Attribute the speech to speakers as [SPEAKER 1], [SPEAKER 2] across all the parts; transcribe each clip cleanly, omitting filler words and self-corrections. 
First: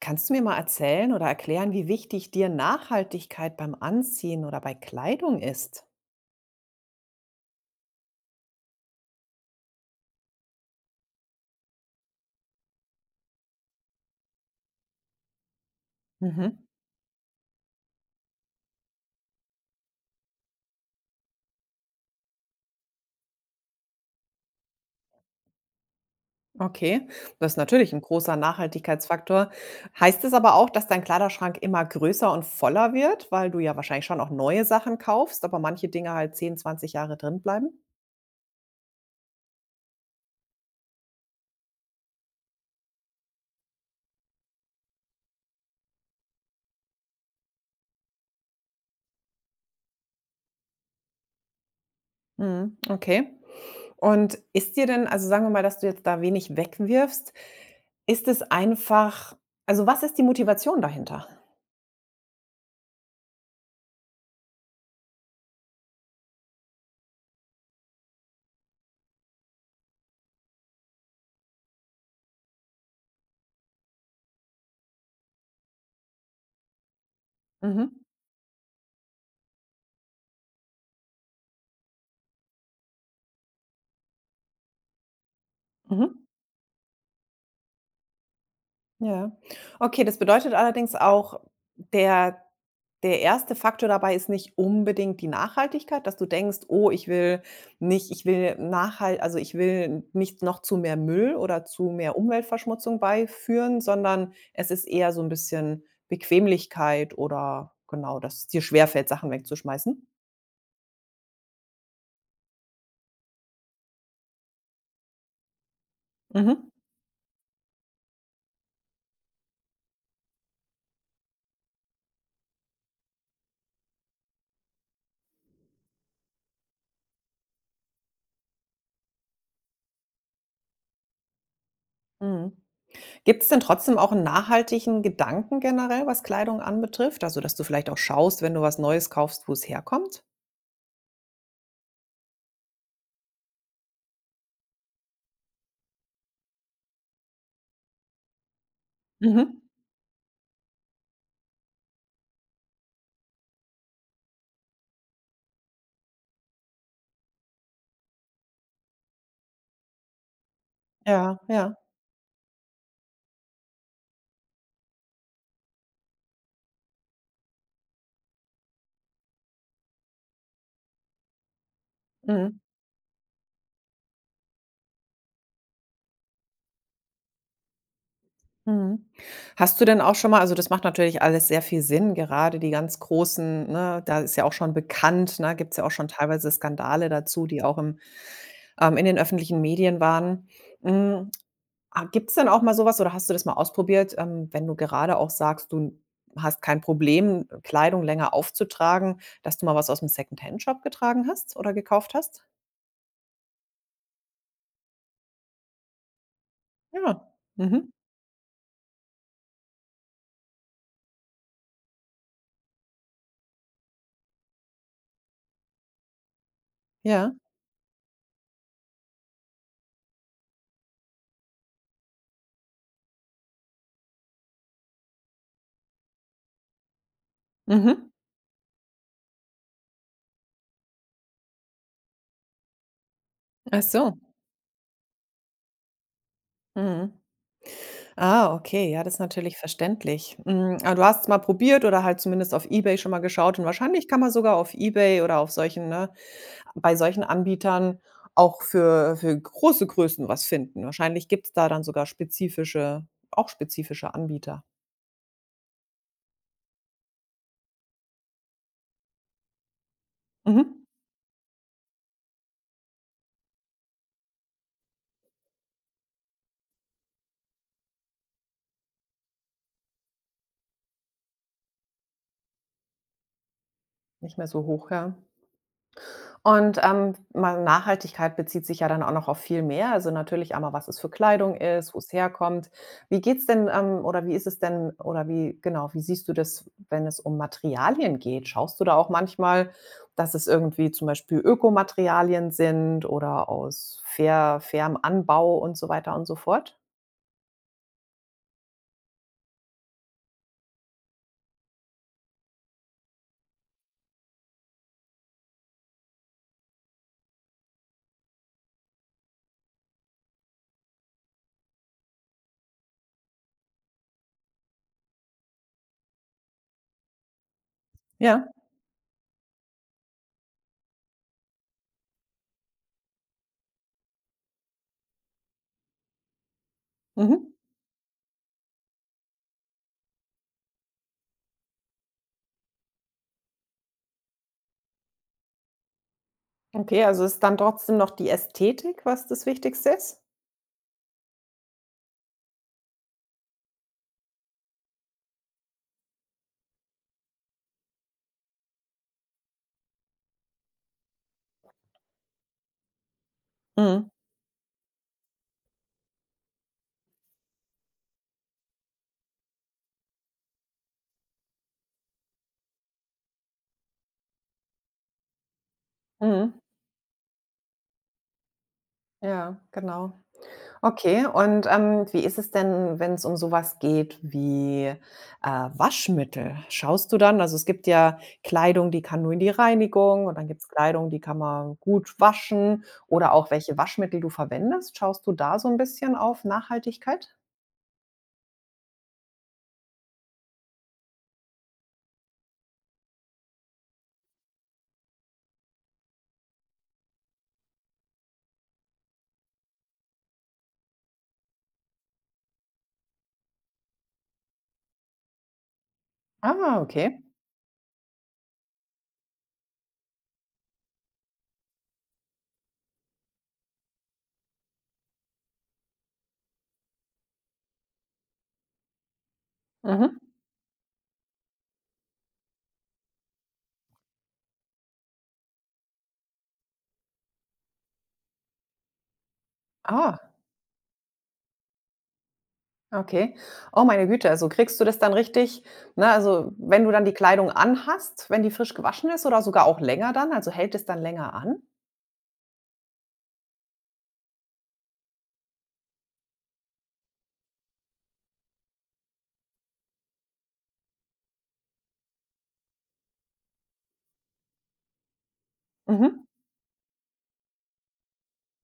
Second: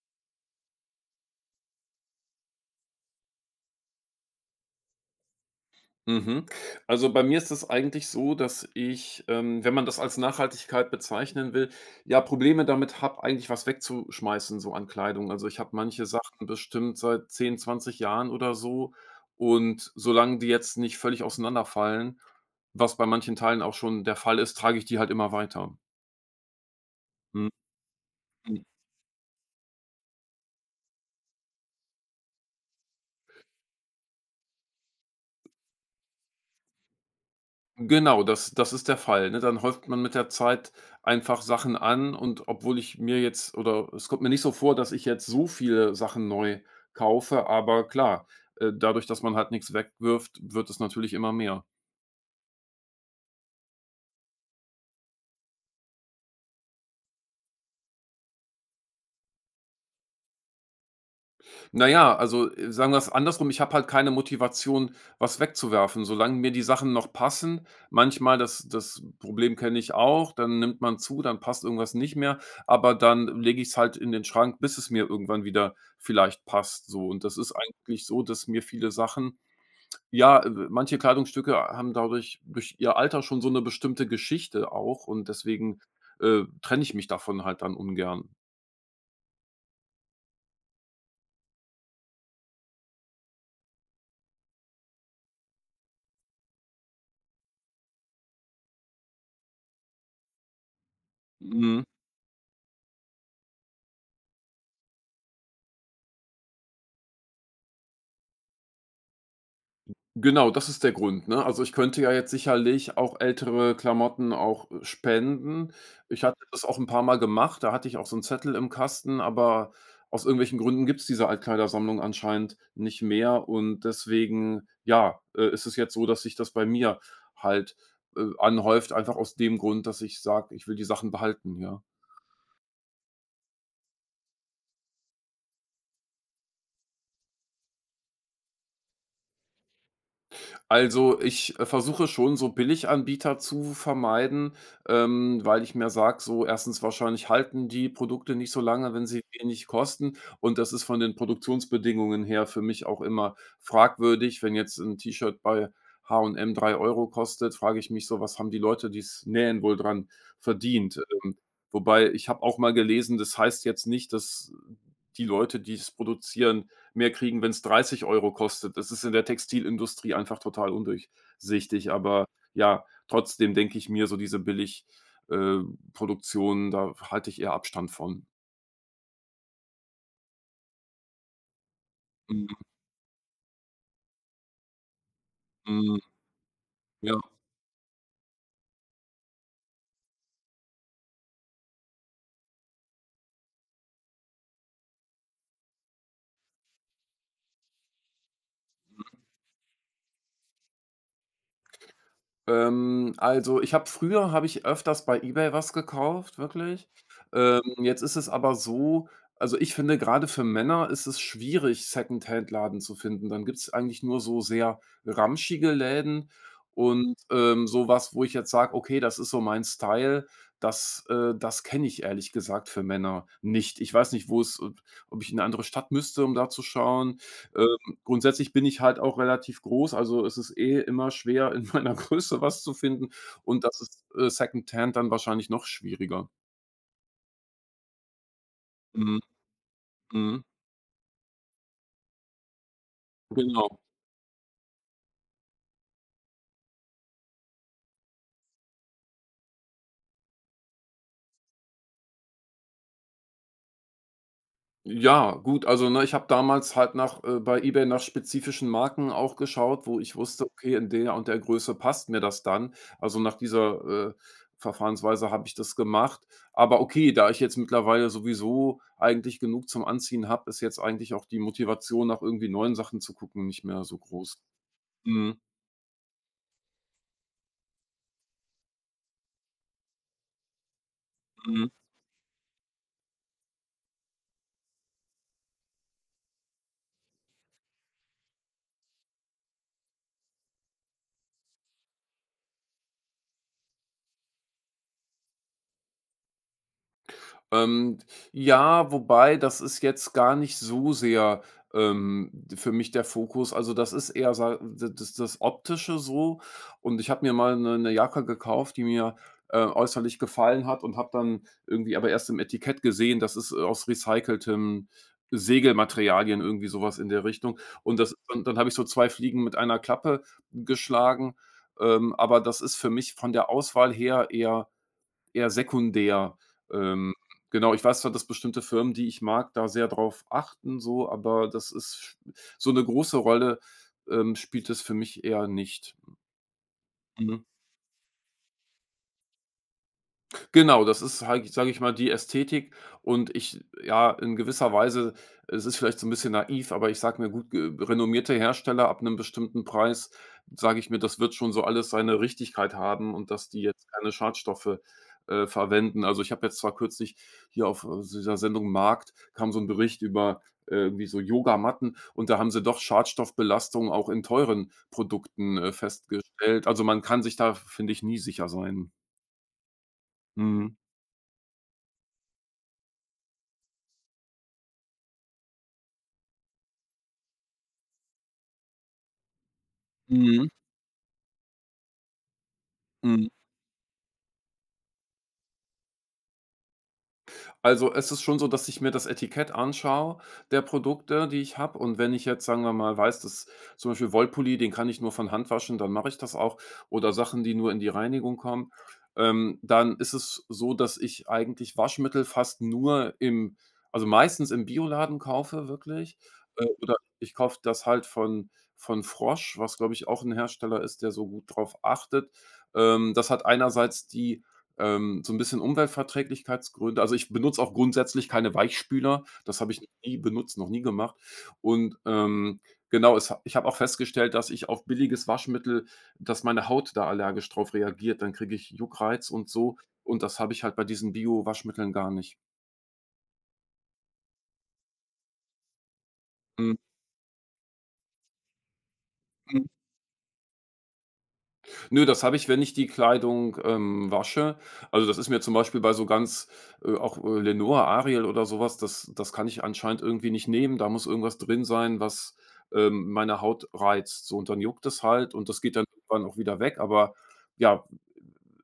[SPEAKER 1] Kannst du mir mal erzählen oder erklären, wie wichtig dir Nachhaltigkeit beim Anziehen oder bei Kleidung ist?
[SPEAKER 2] Mhm. Also, bei mir ist es eigentlich so, dass ich wenn man das als Nachhaltigkeit bezeichnen will, ja, Probleme damit habe, eigentlich was wegzuschmeißen, so an Kleidung. Also, ich habe manche Sachen
[SPEAKER 1] Mhm.
[SPEAKER 2] bestimmt seit 10, 20 Jahren oder so und solange die jetzt nicht völlig auseinanderfallen, was bei manchen Teilen auch schon der Fall ist, trage ich die halt immer weiter.
[SPEAKER 1] Okay, das ist natürlich ein großer
[SPEAKER 2] Mhm.
[SPEAKER 1] Nachhaltigkeitsfaktor. Heißt es aber auch, dass dein Kleiderschrank immer größer und voller wird, weil du ja wahrscheinlich schon auch neue Sachen kaufst, aber manche Dinge halt 10, 20 Jahre drin bleiben?
[SPEAKER 2] Genau, das ist der Fall, ne? Dann häuft man mit der Zeit einfach Sachen an und obwohl ich mir jetzt oder es kommt mir nicht so vor, dass ich jetzt so viele Sachen neu kaufe, aber klar, dadurch, dass man halt nichts wegwirft, wird es natürlich immer mehr.
[SPEAKER 1] Mhm. Okay. Und ist dir denn, also sagen wir mal, dass du jetzt da wenig wegwirfst, ist es einfach, also was ist die Motivation dahinter?
[SPEAKER 2] Na ja, also, sagen wir es andersrum, ich habe halt keine Motivation, was wegzuwerfen, solange mir die Sachen noch passen. Manchmal, das Problem kenne ich auch, dann nimmt man zu, dann passt irgendwas nicht mehr, aber dann lege ich es halt in den Schrank, bis es mir irgendwann wieder vielleicht passt so. Und das ist
[SPEAKER 1] Mhm.
[SPEAKER 2] eigentlich so, dass mir viele Sachen ja, manche Kleidungsstücke haben dadurch durch ihr Alter schon so eine bestimmte Geschichte auch und deswegen,
[SPEAKER 1] Mhm.
[SPEAKER 2] trenne ich mich davon halt dann ungern.
[SPEAKER 1] Ja. Okay, das bedeutet allerdings auch, der der erste Faktor dabei ist nicht unbedingt die Nachhaltigkeit, dass du denkst: „Oh, ich will nicht, also, ich will nicht noch zu mehr Müll oder
[SPEAKER 2] Mhm.
[SPEAKER 1] zu mehr Umweltverschmutzung beiführen“, sondern es ist eher so ein bisschen Bequemlichkeit oder genau, dass es dir schwerfällt, Sachen wegzuschmeißen?
[SPEAKER 2] Genau, das ist der Grund, ne? Also, ich könnte ja jetzt sicherlich auch ältere Klamotten auch, spenden. Ich hatte das
[SPEAKER 1] Mhm.
[SPEAKER 2] auch ein paar Mal gemacht, da hatte ich auch so 'n Zettel im Kasten, aber aus irgendwelchen Gründen gibt's diese Altkleidersammlung anscheinend nicht mehr und deswegen, ja, ist es jetzt so, dass sich das bei mir halt, anhäuft, einfach aus dem Grund, dass ich sage, ich will die Sachen behalten, ja.
[SPEAKER 1] Mhm. Gibt's denn trotzdem auch einen nachhaltigen Gedanken generell, was Kleidung anbetrifft? Also, dass du vielleicht auch schaust, wenn du was Neues kaufst, wo es herkommt?
[SPEAKER 2] Also, ich versuche schon so Billiganbieter zu vermeiden, weil ich mir sage, so erstens wahrscheinlich halten die Produkte nicht so lange, wenn sie
[SPEAKER 1] Mhm.
[SPEAKER 2] wenig kosten und das ist von den Produktionsbedingungen her für mich auch immer fragwürdig. Wenn jetzt ein T-Shirt bei H&M 3 € kostet, frage ich mich so: „Was haben die Leute, die es nähen, wohl dran verdient?“
[SPEAKER 1] Ja, ja.
[SPEAKER 2] Wobei ich habe auch mal gelesen, das heißt jetzt nicht, dass die Leute, die es produzieren, mehr kriegen, wenn es 30 € kostet. Das ist in der Textilindustrie einfach total undurchsichtig. Aber
[SPEAKER 1] Mhm.
[SPEAKER 2] ja, trotzdem denke ich mir, so diese Billig äh, Produktionen, da halte ich eher Abstand von.
[SPEAKER 1] Mhm. Hast du denn auch schon mal, also, das macht natürlich alles sehr viel Sinn,
[SPEAKER 2] Mhm,
[SPEAKER 1] gerade die ganz großen, ne, da ist ja auch schon bekannt, ne, gibt es ja auch
[SPEAKER 2] mhm,
[SPEAKER 1] schon teilweise Skandale
[SPEAKER 2] ja.
[SPEAKER 1] dazu, die auch im in den öffentlichen Medien waren. Hm, ah, gibt's denn auch mal sowas oder hast du das mal ausprobiert, wenn du gerade auch sagst, du hast kein Problem, Kleidung länger aufzutragen, dass du mal was aus'm Secondhand-Shop getragen hast oder gekauft hast?
[SPEAKER 2] Also, ich habe früher habe ich öfters bei eBay was gekauft, wirklich.
[SPEAKER 1] Ja. Mhm.
[SPEAKER 2] Jetzt ist es aber so, also, ich finde, gerade für Männer ist es schwierig, Secondhand-Laden zu finden. Dann gibt es eigentlich nur so sehr ramschige Läden und,
[SPEAKER 1] Ja.
[SPEAKER 2] so wo ich jetzt sage: „Okay, das ist so mein Style“, das kenne ich ehrlich gesagt für Männer nicht. Ich weiß nicht, wo es ob ich in eine andere Stadt müsste, um da zu schauen. Äh
[SPEAKER 1] Mhm.
[SPEAKER 2] Grundsätzlich bin ich halt auch relativ groß, also es ist eh immer schwer, in meiner Größe was zu finden und das
[SPEAKER 1] Ach
[SPEAKER 2] ist,
[SPEAKER 1] so.
[SPEAKER 2] Secondhand dann wahrscheinlich noch schwieriger.
[SPEAKER 1] Mhm. Ah, okay, ja, das ist
[SPEAKER 2] Mhm,
[SPEAKER 1] natürlich verständlich.
[SPEAKER 2] mhm,
[SPEAKER 1] Hm, aber du hast's mal probiert oder halt zumindest auf eBay schon mal geschaut, und
[SPEAKER 2] genau.
[SPEAKER 1] wahrscheinlich kann man sogar auf eBay oder auf solchen, ne, bei solchen Anbietern auch für große Größen was finden. Wahrscheinlich gibt es da dann sogar spezifische, auch spezifische Anbieter.
[SPEAKER 2] Ja, gut, also, ne, ich habe damals halt nach bei eBay nach spezifischen Marken auch geschaut, wo ich wusste: „Okay,
[SPEAKER 1] Mhm.
[SPEAKER 2] in der und der Größe passt mir das dann.“ Also, nach dieser, Verfahrensweise habe ich das gemacht. Aber okay, da ich jetzt mittlerweile sowieso eigentlich genug zum Anziehen habe, ist jetzt eigentlich auch die Motivation, nach irgendwie neuen Sachen zu gucken, nicht mehr so groß.
[SPEAKER 1] Nicht mehr so hoch, ja.
[SPEAKER 2] Mhm,
[SPEAKER 1] Und, mal, Nachhaltigkeit bezieht sich ja dann auch noch auf viel mehr. Also, natürlich einmal, was es für Kleidung
[SPEAKER 2] mhm.
[SPEAKER 1] ist, wo es herkommt. Wie geht's denn, oder wie ist es denn oder wie genau, wie siehst du das, wenn es um Materialien geht? Schaust du da auch manchmal, dass es irgendwie zum Beispiel Ökomaterialien sind oder aus fairem Anbau und so weiter und so fort?
[SPEAKER 2] Ähm, ja, wobei das ist jetzt gar nicht so sehr, d für mich der Fokus. Also, das ist eher sa d das das Optische so und ich habe mir mal eine Jacke gekauft, die mir, äußerlich gefallen hat und habe dann irgendwie aber erst im Etikett gesehen, das ist, aus recyceltem Segelmaterialien, irgendwie sowas in der Richtung. Und das und
[SPEAKER 1] Ja.
[SPEAKER 2] dann habe ich so 2 Fliegen mit einer Klappe geschlagen, aber das ist für mich von der Auswahl her eher sekundär. Ähm,
[SPEAKER 1] Mhm.
[SPEAKER 2] genau, ich weiß zwar, dass bestimmte Firmen, die ich mag, da sehr drauf achten so, aber das ist so eine große Rolle, spielt es für mich eher nicht.
[SPEAKER 1] Okay, also ist
[SPEAKER 2] Mhm.
[SPEAKER 1] dann trotzdem noch die Ästhetik, was das Wichtigste ist?
[SPEAKER 2] Genau, das ist halt, sage ich mal, die Ästhetik und ich ja, in gewisser Weise, es ist vielleicht so ein bisschen naiv, aber ich sage mir: „Gut, ge renommierte Hersteller ab einem bestimmten Preis“, sage ich mir, das wird schon so alles seine Richtigkeit haben und dass die jetzt
[SPEAKER 1] Mhm.
[SPEAKER 2] keine Schadstoffe, verwenden. Also, ich habe jetzt zwar kürzlich hier auf, dieser Sendung Markt kam so ein Bericht über irgendwie so Yogamatten und da haben sie doch Schadstoffbelastungen auch in teuren Produkten,
[SPEAKER 1] Mhm.
[SPEAKER 2] festgestellt. Also, man kann sich da, finde ich, nie sicher sein.
[SPEAKER 1] Ja, genau.
[SPEAKER 2] Mhm.
[SPEAKER 1] Okay, und, wie ist es denn, wenn es um sowas geht wie, Waschmittel? Schaust du dann, also, es gibt ja Kleidung, die kann nur in die Reinigung, und dann
[SPEAKER 2] Mhm.
[SPEAKER 1] gibt es Kleidung, die kann man gut waschen,
[SPEAKER 2] Mhm.
[SPEAKER 1] oder auch welche Waschmittel du verwendest. Schaust du da so ein bisschen auf Nachhaltigkeit?
[SPEAKER 2] Also, es ist schon so, dass ich mir das Etikett anschaue der Produkte, die ich habe. Und wenn ich jetzt, sagen wir mal, weiß, dass zum Beispiel Wollpulli, den kann ich nur von Hand waschen, dann mache ich das auch. Oder Sachen, die nur in die Reinigung kommen, dann ist es so, dass ich eigentlich Waschmittel fast nur im also meistens im Bioladen kaufe wirklich.
[SPEAKER 1] Ah,
[SPEAKER 2] Oder
[SPEAKER 1] okay.
[SPEAKER 2] ich kaufe das halt von Frosch, was, glaube ich, auch ein Hersteller ist, der so gut drauf achtet. Das hat einerseits die so ein bisschen Umweltverträglichkeitsgründe. Also, ich benutze auch grundsätzlich keine Weichspüler. Das habe ich noch nie
[SPEAKER 1] Mhm.
[SPEAKER 2] benutzt, noch nie gemacht. Und, genau, es ha ich habe auch festgestellt, dass ich auf billiges Waschmittel, dass meine Haut da allergisch drauf reagiert. Dann kriege ich Juckreiz und so.
[SPEAKER 1] Ah,
[SPEAKER 2] Und das habe ich halt bei diesen Bio-Waschmitteln gar nicht.
[SPEAKER 1] okay. Oh, meine Güte, also, kriegst du das dann richtig, ne, also,
[SPEAKER 2] Mhm.
[SPEAKER 1] wenn du dann die Kleidung anhast, wenn die frisch gewaschen ist oder sogar auch länger dann? Also, hält es dann länger an?
[SPEAKER 2] Nö, das habe ich, wenn ich die Kleidung, wasche. Also, das ist mir zum Beispiel bei so ganz, auch, Lenore, Ariel oder sowas. Das kann ich anscheinend irgendwie nicht nehmen. Da muss irgendwas drin sein, was, meine Haut reizt, so und dann juckt es halt und das geht dann irgendwann
[SPEAKER 1] Mhm.
[SPEAKER 2] auch wieder weg, aber ja,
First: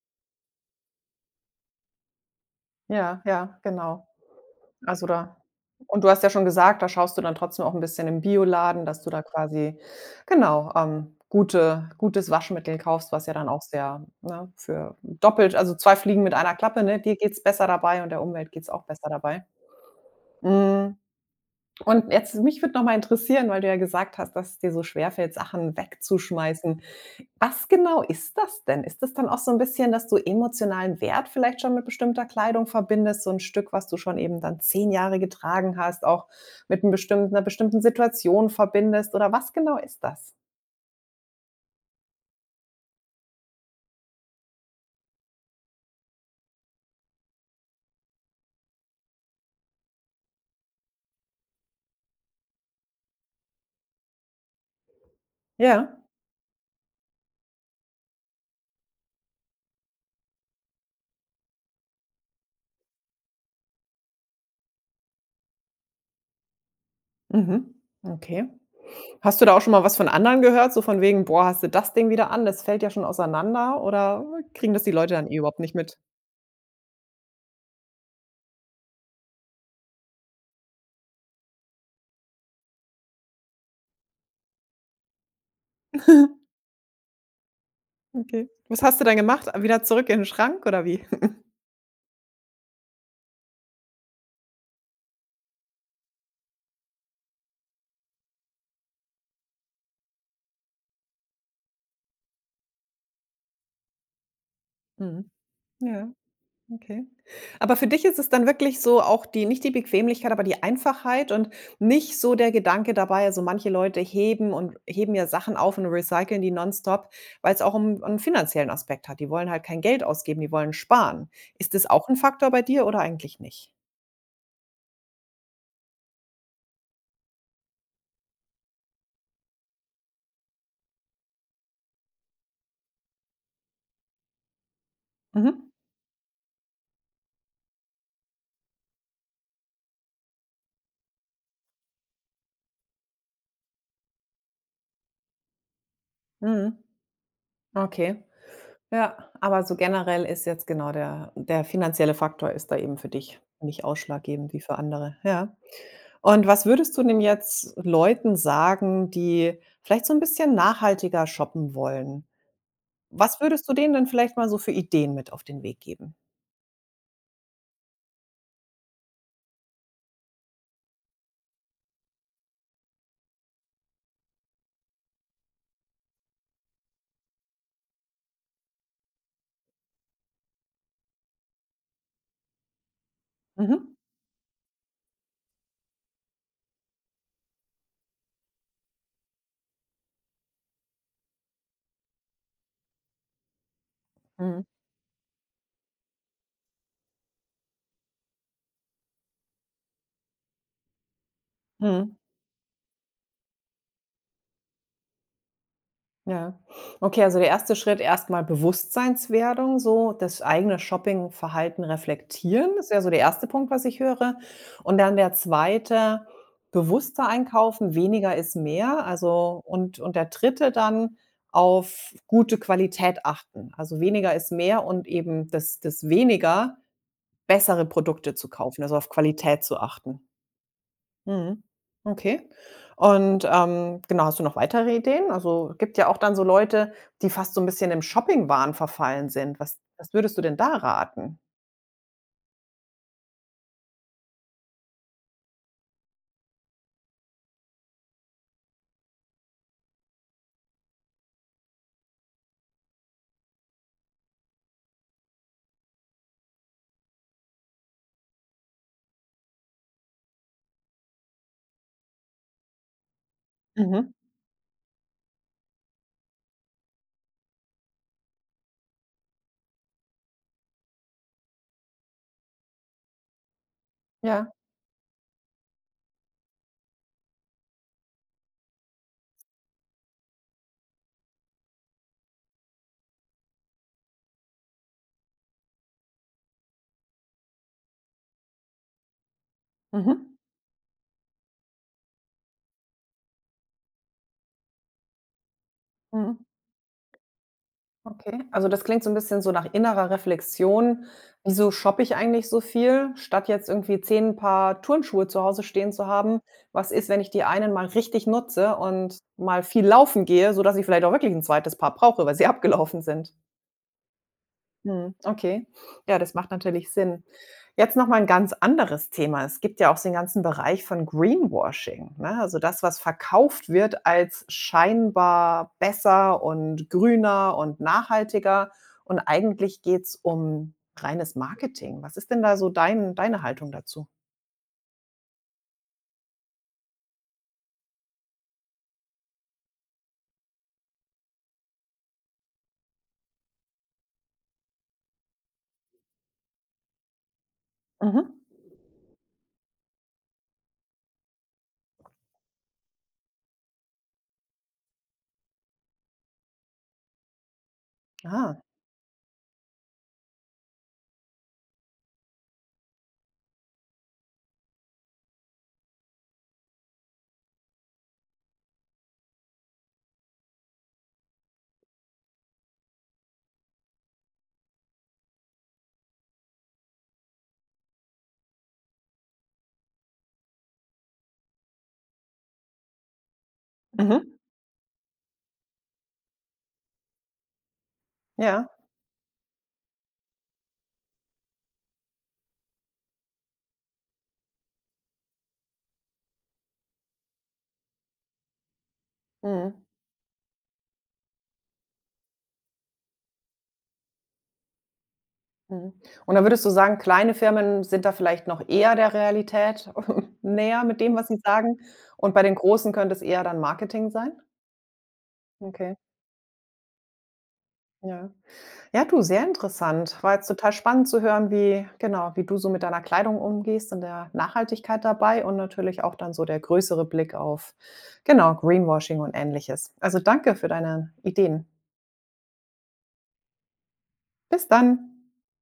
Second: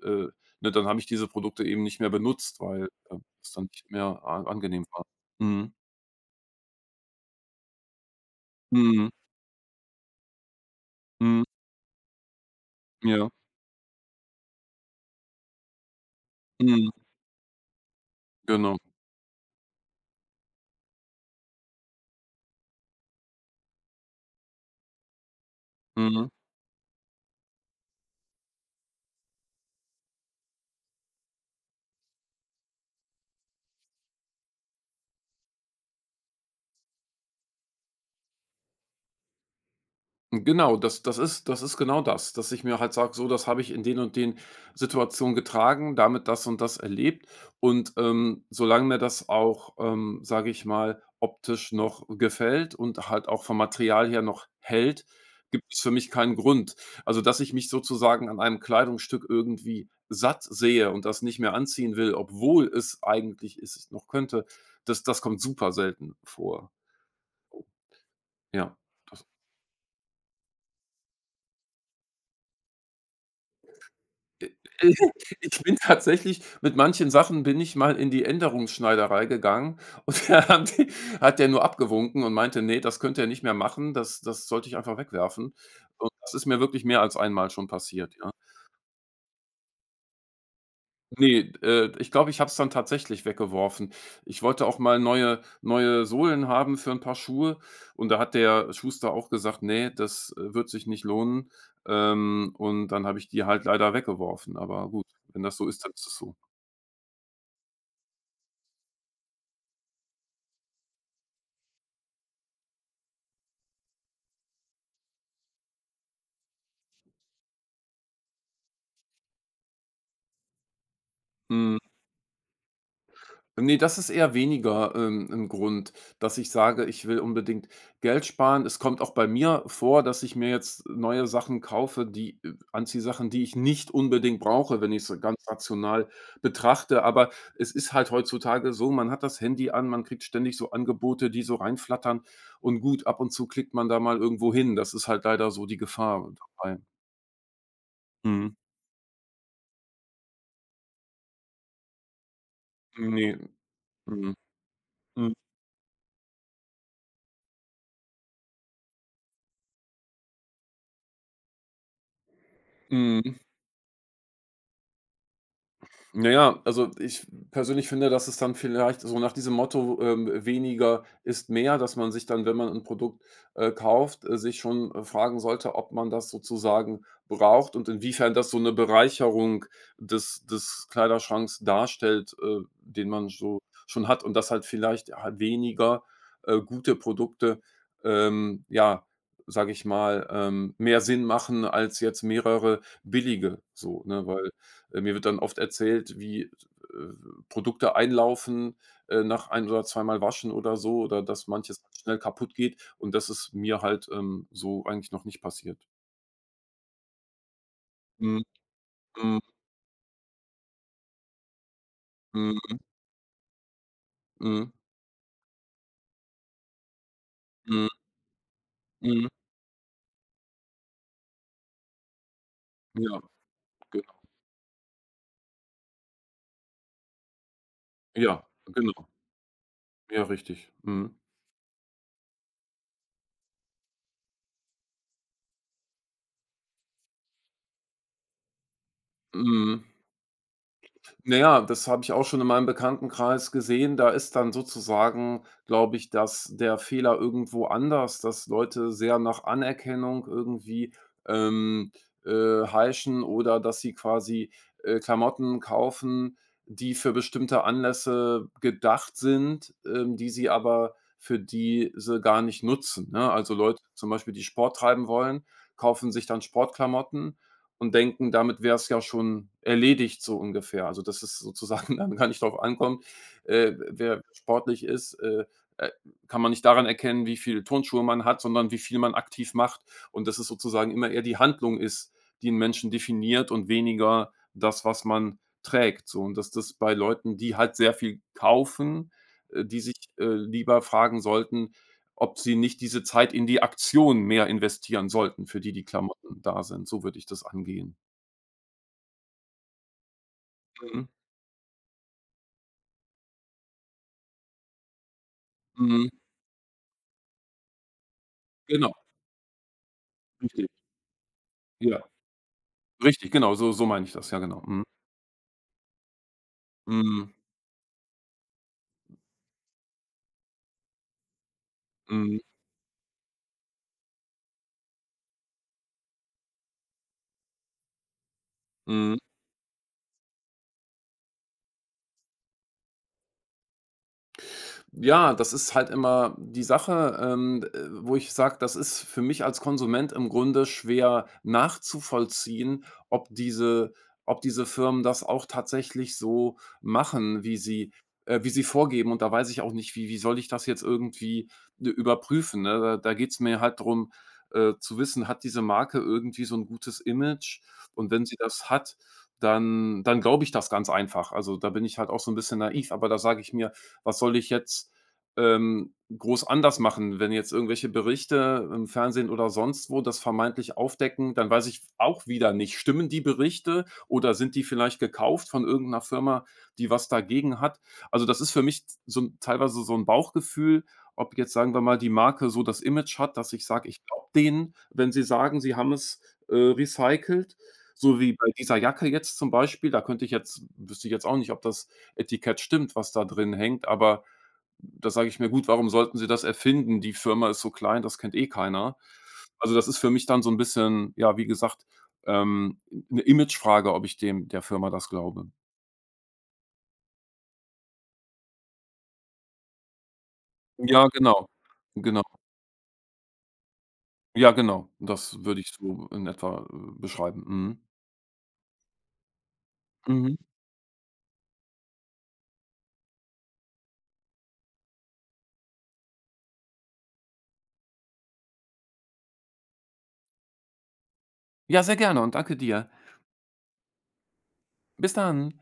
[SPEAKER 2] äh, ne, dann habe ich diese Produkte eben nicht mehr benutzt, weil,
[SPEAKER 1] Ja,
[SPEAKER 2] es
[SPEAKER 1] ja,
[SPEAKER 2] dann nicht mehr
[SPEAKER 1] genau.
[SPEAKER 2] a angenehm war.
[SPEAKER 1] Also da,
[SPEAKER 2] Mhm.
[SPEAKER 1] und du hast ja schon gesagt, da schaust du dann trotzdem auch 'n bisschen im Bioladen, dass
[SPEAKER 2] Mhm.
[SPEAKER 1] du da quasi, genau,
[SPEAKER 2] Mhm.
[SPEAKER 1] gutes Waschmittel kaufst, was
[SPEAKER 2] Ja.
[SPEAKER 1] ja dann auch sehr, ne, für doppelt, also 2 Fliegen mit einer Klappe,
[SPEAKER 2] Mhm.
[SPEAKER 1] ne? Dir geht's besser dabei und der Umwelt geht's
[SPEAKER 2] Genau.
[SPEAKER 1] auch besser dabei. Hm, und jetzt, mich würde noch mal interessieren, weil du ja gesagt hast, dass es dir so schwerfällt, Sachen
[SPEAKER 2] Mhm.
[SPEAKER 1] wegzuschmeißen. Was genau ist das denn? Ist das dann auch so ein bisschen, dass du emotionalen Wert vielleicht schon mit bestimmter Kleidung verbindest, so ein Stück, was du schon eben dann 10 Jahre getragen hast, auch mit 'nem bestimmten 'ner bestimmten Situation verbindest, oder was genau ist das?
[SPEAKER 2] Genau, das ist genau das, dass ich mir halt sage: „So, das habe ich in den und den Situationen getragen, damit das und das erlebt.“ Und, solange mir das auch, sage ich mal, optisch noch gefällt und halt auch vom Material her noch hält, gibt es für
[SPEAKER 1] Ja,
[SPEAKER 2] mich keinen Grund. Also, dass ich mich sozusagen an einem Kleidungsstück irgendwie satt sehe und das nicht mehr anziehen will, obwohl es eigentlich ist, noch könnte, das kommt super selten vor.
[SPEAKER 1] mhm, okay.
[SPEAKER 2] Ja.
[SPEAKER 1] Hast du da auch schon mal was von anderen gehört, so von wegen: „Boah, hast du das Ding wieder an, das fällt ja schon auseinander“, oder
[SPEAKER 2] Äh,
[SPEAKER 1] kriegen das die Leute dann eh überhaupt
[SPEAKER 2] Ich
[SPEAKER 1] nicht
[SPEAKER 2] bin
[SPEAKER 1] mit?
[SPEAKER 2] tatsächlich mit manchen Sachen bin ich mal in die Änderungsschneiderei gegangen und da haben die hat der nur abgewunken und meinte: nee, das könnt ihr nicht mehr machen, das sollte ich einfach wegwerfen.“ Und das ist mir wirklich mehr als einmal schon passiert, ja.
[SPEAKER 1] Okay. Was hast du dann gemacht? Wieder zurück in den Schrank oder wie?
[SPEAKER 2] Ne, ich glaube, ich habe es dann tatsächlich weggeworfen. Ich wollte auch mal neue Sohlen haben für ein paar Schuhe und da hat der Schuster auch gesagt: nee, das, wird sich nicht lohnen.“ Und dann habe ich die halt leider weggeworfen, aber gut,
[SPEAKER 1] Mhm,
[SPEAKER 2] wenn das so ist, dann ist
[SPEAKER 1] ja.
[SPEAKER 2] es so.
[SPEAKER 1] Okay. Aber für dich ist es dann wirklich so auch, die, nicht die Bequemlichkeit, aber die Einfachheit, und nicht so der Gedanke dabei. Also, manche Leute heben und heben ja Sachen auf und recyceln die nonstop, weil es auch 'n finanziellen Aspekt hat. Die wollen halt kein Geld ausgeben, die wollen sparen. Ist
[SPEAKER 2] Mhm.
[SPEAKER 1] das auch ein Faktor bei dir oder eigentlich nicht?
[SPEAKER 2] Ne, das ist eher weniger, 'n Grund, dass ich sage, ich will unbedingt Geld sparen. Es kommt auch bei mir vor, dass ich mir jetzt neue Sachen kaufe, die Anziehsachen, die ich nicht unbedingt brauche, wenn ich es ganz
[SPEAKER 1] Mhm.
[SPEAKER 2] rational betrachte. Aber es ist halt heutzutage so, man hat das Handy an, man kriegt ständig so Angebote, die so reinflattern und gut, ab und zu klickt man da mal irgendwo hin. Das ist halt leider so die Gefahr dabei.
[SPEAKER 1] Mhm. Okay.
[SPEAKER 2] Mhm.
[SPEAKER 1] Ja, aber so generell ist jetzt, genau, der finanzielle Faktor ist da eben für
[SPEAKER 2] Ne.
[SPEAKER 1] dich nicht
[SPEAKER 2] Mhm.
[SPEAKER 1] ausschlaggebend wie für andere.
[SPEAKER 2] Mhm.
[SPEAKER 1] Ja. Und was würdest du denn jetzt Leuten sagen, die vielleicht so ein bisschen nachhaltiger shoppen wollen?
[SPEAKER 2] Mhm.
[SPEAKER 1] Was würdest du denen denn vielleicht mal so für Ideen mit auf den Weg geben?
[SPEAKER 2] Na ja, also ich persönlich finde, dass es dann vielleicht so nach diesem Motto, weniger ist mehr, dass man sich dann, wenn man ein Produkt, kauft, sich schon, fragen sollte, ob man das sozusagen braucht und inwiefern das so eine Bereicherung des Kleiderschranks darstellt, den man so
[SPEAKER 1] Mhm.
[SPEAKER 2] schon hat und dass halt vielleicht halt weniger, gute Produkte, ja, sage ich mal, mehr Sinn machen als jetzt mehrere billige so, ne? Weil
[SPEAKER 1] Mhm.
[SPEAKER 2] mir wird dann oft erzählt, wie, Produkte einlaufen, nach ein oder zweimal waschen oder so oder dass manches
[SPEAKER 1] Mhm.
[SPEAKER 2] schnell kaputt geht und das ist mir halt, so eigentlich noch nicht passiert.
[SPEAKER 1] Ja. Okay, also der erste Schritt
[SPEAKER 2] Mhm,
[SPEAKER 1] erstmal
[SPEAKER 2] mhm,
[SPEAKER 1] Bewusstseinswerdung, so das eigene Shoppingverhalten reflektieren.
[SPEAKER 2] mhm,
[SPEAKER 1] Das wäre so der erste Punkt, was ich höre.
[SPEAKER 2] mhm,
[SPEAKER 1] Und dann der zweite, bewusster
[SPEAKER 2] mhm,
[SPEAKER 1] einkaufen, weniger ist mehr.
[SPEAKER 2] mhm.
[SPEAKER 1] Also, und der dritte dann, auf gute
[SPEAKER 2] Ja,
[SPEAKER 1] Qualität achten. Also
[SPEAKER 2] genau.
[SPEAKER 1] weniger ist mehr und eben das, weniger bessere Produkte
[SPEAKER 2] Ja,
[SPEAKER 1] zu kaufen, also
[SPEAKER 2] genau.
[SPEAKER 1] auf Qualität zu achten.
[SPEAKER 2] Ja, richtig. Mhm.
[SPEAKER 1] Mhm. Okay. Und, genau, hast du noch weitere Ideen? Also, gibt ja auch dann so Leute, die fast so ein bisschen im Shoppingwahn verfallen sind. Was
[SPEAKER 2] Mhm.
[SPEAKER 1] was würdest du denn da
[SPEAKER 2] Na
[SPEAKER 1] raten?
[SPEAKER 2] ja, das habe ich auch schon in meinem Bekanntenkreis gesehen. Da ist dann sozusagen, glaube ich, dass der Fehler irgendwo anders, dass Leute sehr nach Anerkennung irgendwie, ähm, heischen oder dass sie quasi, Klamotten kaufen, die für bestimmte Anlässe gedacht sind, die sie aber für diese gar nicht nutzen, ne? Also, Leute zum
[SPEAKER 1] Mhm.
[SPEAKER 2] Beispiel, die Sport treiben wollen, kaufen sich dann Sportklamotten und denken, damit wäre es ja schon erledigt so ungefähr. Also, dass es sozusagen dann gar nicht drauf ankommt, wer
[SPEAKER 1] Ja.
[SPEAKER 2] sportlich ist, äh, kann man nicht daran erkennen, wie viele Turnschuhe man hat, sondern wie viel man aktiv macht und dass es sozusagen immer eher die Handlung ist, die einen Menschen definiert und weniger das, was man trägt so. Und dass das bei Leuten, die halt sehr viel kaufen, die sich,
[SPEAKER 1] Mhm.
[SPEAKER 2] lieber fragen sollten: ob sie nicht diese Zeit in die Aktion mehr investieren sollten, für die die Klamotten
[SPEAKER 1] Mhm.
[SPEAKER 2] da sind. So würde ich das angehen.
[SPEAKER 1] Okay. Also, das klingt so ein bisschen so nach innerer Reflexion.
[SPEAKER 2] Mhm.
[SPEAKER 1] Wieso shoppe ich eigentlich so viel, statt jetzt irgendwie 10 Paar Turnschuhe zu Hause stehen zu
[SPEAKER 2] Mhm.
[SPEAKER 1] haben? Was ist, wenn ich die einen mal richtig nutze
[SPEAKER 2] Genau,
[SPEAKER 1] und mal viel laufen gehe,
[SPEAKER 2] richtig.
[SPEAKER 1] sodass ich vielleicht auch wirklich ein zweites Paar
[SPEAKER 2] Ja,
[SPEAKER 1] brauche, weil sie abgelaufen
[SPEAKER 2] richtig,
[SPEAKER 1] sind?
[SPEAKER 2] genau, so meine ich das. Ja, genau. Mhm.
[SPEAKER 1] Mhm, okay. Ja, das macht natürlich Sinn.
[SPEAKER 2] Mhm.
[SPEAKER 1] Jetzt noch mal 'n ganz anderes Thema. Es gibt ja auch so den ganzen Bereich von Greenwashing,
[SPEAKER 2] Mhm.
[SPEAKER 1] ne? Also, das, was verkauft wird als scheinbar besser und grüner und nachhaltiger,
[SPEAKER 2] Mhm.
[SPEAKER 1] und eigentlich geht's um reines Marketing. Was ist denn da so deine Haltung dazu?
[SPEAKER 2] Ja, das ist halt immer die Sache, wo ich sage, das ist für mich als Konsument im Grunde schwer nachzuvollziehen, ob diese ob diese Firmen das auch tatsächlich so machen, wie sie
[SPEAKER 1] Mhm.
[SPEAKER 2] äh, wie sie vorgeben. Und da weiß ich auch nicht, wie soll ich das jetzt irgendwie, überprüfen, ne? Da geht es mir halt drum, zu wissen, hat diese Marke irgendwie so ein gutes Image? Und wenn sie
[SPEAKER 1] Ah.
[SPEAKER 2] das hat, dann glaube ich das ganz einfach. Also, da bin ich halt auch so ein bisschen naiv, aber da sage ich mir: was soll ich jetzt, groß anders machen? Wenn jetzt irgendwelche Berichte im Fernsehen oder sonst wo das vermeintlich aufdecken, dann weiß ich auch wieder nicht, stimmen die Berichte oder sind die vielleicht gekauft von irgendeiner Firma, die was dagegen hat? Also, das ist für mich so 'n teilweise so ein Bauchgefühl, ob jetzt, sagen wir mal, die Marke so das Image hat, dass ich sage: „Ich glaube
[SPEAKER 1] Mhm.
[SPEAKER 2] denen, wenn sie sagen, sie haben es, recycelt.“ So wie bei
[SPEAKER 1] Ja.
[SPEAKER 2] dieser Jacke jetzt zum Beispiel, da könnte ich jetzt wüsste ich jetzt auch nicht, ob das Etikett stimmt, was da drin hängt, aber da sage ich mir: „Gut, warum sollten sie das erfinden? Die Firma ist so klein, das kennt eh keiner.“ Also,
[SPEAKER 1] Mhm.
[SPEAKER 2] das ist für mich dann so 'n bisschen, ja, wie gesagt, ähm, 'ne Imagefrage, ob ich dem der Firma das glaube.
[SPEAKER 1] Mhm. Und da würdest du sagen, kleine Firmen sind da vielleicht noch eher der Realität näher mit
[SPEAKER 2] Ja,
[SPEAKER 1] dem, was sie
[SPEAKER 2] genau.
[SPEAKER 1] sagen,
[SPEAKER 2] Genau.
[SPEAKER 1] und bei den großen könnte es eher dann Marketing sein?
[SPEAKER 2] Ja, genau. Das würde ich
[SPEAKER 1] Okay,
[SPEAKER 2] so in etwa, beschreiben. Mhm.
[SPEAKER 1] ja. Ja, du, sehr interessant.
[SPEAKER 2] Mhm.
[SPEAKER 1] War jetzt total spannend zu hören, wie genau, wie du so mit deiner Kleidung umgehst und der Nachhaltigkeit dabei und natürlich auch dann so der größere Blick auf, genau, Greenwashing und Ähnliches. Also, danke für deine Ideen.
[SPEAKER 2] Ja, sehr gerne und danke dir.
[SPEAKER 1] Bis dann.
[SPEAKER 2] Bis dann.